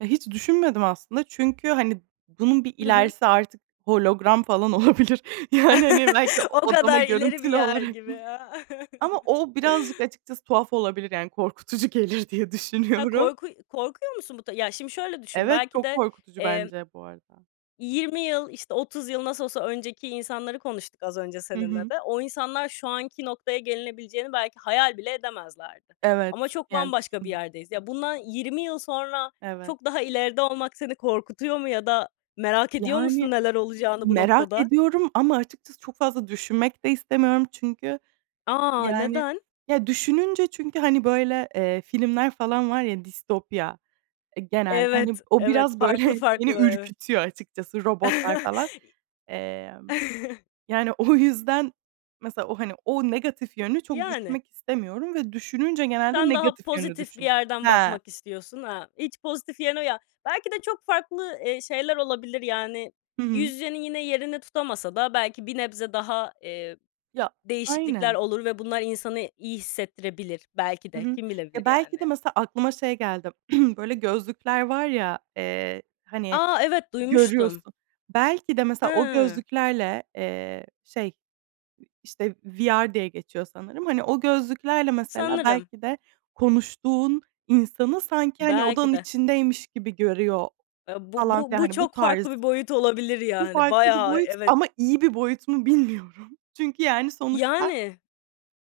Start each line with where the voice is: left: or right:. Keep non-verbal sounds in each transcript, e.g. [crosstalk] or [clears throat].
right: E, hiç düşünmedim aslında çünkü, hani, bunun bir
left: Hı hı.
right: ilerisi artık hologram falan olabilir yani, hani, belki
left: [chuckles]
right: o
left: O
right: odama
left: kadar ileri bir
right: görüntülü
left: yer
right: olarak.
left: gibi ya.
right: Ama o birazcık açıkçası tuhaf olabilir. Yani korkutucu gelir diye
left: Ha,
right: düşünüyorum.
left: korku korkuyor musun bu da? Ya şimdi şöyle düşün,
right: Evet,
left: belki
right: çok
left: de
right: korkutucu
left: emm
right: bence bu arada.
left: 20 yıl, işte 30 yıl nasıl olsa önceki insanları konuştuk az önce
right: Hı
left: seninle
right: hı.
left: de. O insanlar şu anki noktaya gelinebileceğini belki hayal bile edemezlerdi.
right: Evet,
left: Ama çok
right: yani
left: bambaşka bir
right: düşündüm.
left: yerdeyiz. Ya bundan 20 yıl sonra
right: Evet.
left: çok daha ileride olmak seni korkutuyor mu ya da merak ediyor
right: Yani,
left: musun neler olacağını bu
right: merak
left: noktada?
right: ediyorum ama açıkçası çok fazla düşünmek de istemiyorum. Çünkü,
left: A,
right: yani,
left: neden?
right: ya, düşününce çünkü, hani, böyle, eee, filmler falan var ya distopya, eee, genelde, hani,
left: Evet,
right: o
left: evet.
right: biraz böyle
left: Farklı
right: beni
left: farklı evet.
right: ürkütüyor açıkçası robotlar falan. Emm,
left: [chuckles]
right: yani o yüzden mesela o, hani, o negatif yönünü çok
left: Yani.
right: düşünmek istemiyorum ve düşününce genelde
left: Sen daha
right: negatif yönünü
left: pozitif bir
right: düşünüyorum.
left: yerden
right: Ha!
left: bakmak istiyorsun. Ha, hiç pozitif yerine Ya belki de çok farklı, eee, şeyler olabilir, yani
right: Hı hı.
left: [unintelligible] yine yerini tutamasa da belki bir nebze daha, eee,
right: Ya
left: değişiklikler
right: Aynen.
left: olur ve bunlar insanı iyi hissettirebilir belki
right: Hı
left: de.
right: hı.
left: Kim bilebilir
right: Ya, belki de
left: yani?
right: mesela aklıma şey geldi [clears throat] böyle gözlükler var ya, eee, hani,
left: A, evet, duymuştum.
right: görüyorsun. Belki de mesela o
left: Hıı.
right: gözlüklerle, eee, şey, işte VR diye geçiyor sanırım. Hani, o gözlüklerle mesela
left: Sanırım.
right: belki de konuştuğun insanı sanki, hani,
left: Belki
right: odanın
left: de.
right: içindeymiş gibi görüyor
left: Eee, bu
right: falan
left: bu
right: filan.
left: bu
right: Hani bu
left: çok
right: tarz
left: farklı bir boyut olabilir
right: Bu
left: yani.
right: farklı bir
left: Bayağı,
right: boyut
left: evet.
right: ama iyi bir boyut mu bilmiyorum. Çünkü yani sonuçta,
left: Yani.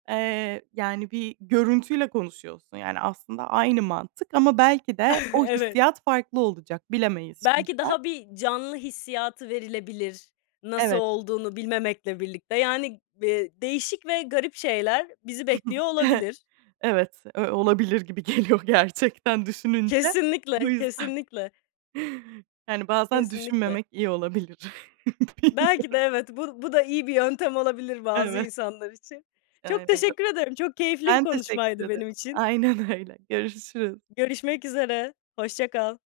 right: eee, yani, bir görüntüyle konuşuyorsun. Yani aslında aynı mantık ama belki de
left: [giggles]
right: o
left: Evet.
right: hissiyat farklı olacak, bilemeyiz
left: Belki
right: şimdiden.
left: daha bir canlı hissiyatı verilebilir, nasıl
right: Evet.
left: olduğunu bilmemekle birlikte. Yani, ııı, değişik ve garip şeyler bizi bekliyor
right: [chuckles]
left: olabilir.
right: Evet, ö olabilir gibi geliyor gerçekten düşününce. Bu
left: Kesinlikle,
right: yüzden
left: kesinlikle.
right: yani bazen
left: Kesinlikle.
right: düşünmemek iyi olabilir. [chuckles] Bilmiyorum.
left: Belki de, evet, bu bu da iyi bir yöntem olabilir bazı
right: Evet.
left: insanlar için.
right: Eee,
left: Çok
right: ya
left: teşekkür ederim, çok keyifli bir
right: ben teşekkür
left: konuşmaydı
right: ederim.
left: benim için.
right: Aynen öyle, görüşürüz.
left: Görüşmek üzere, hoşça kal.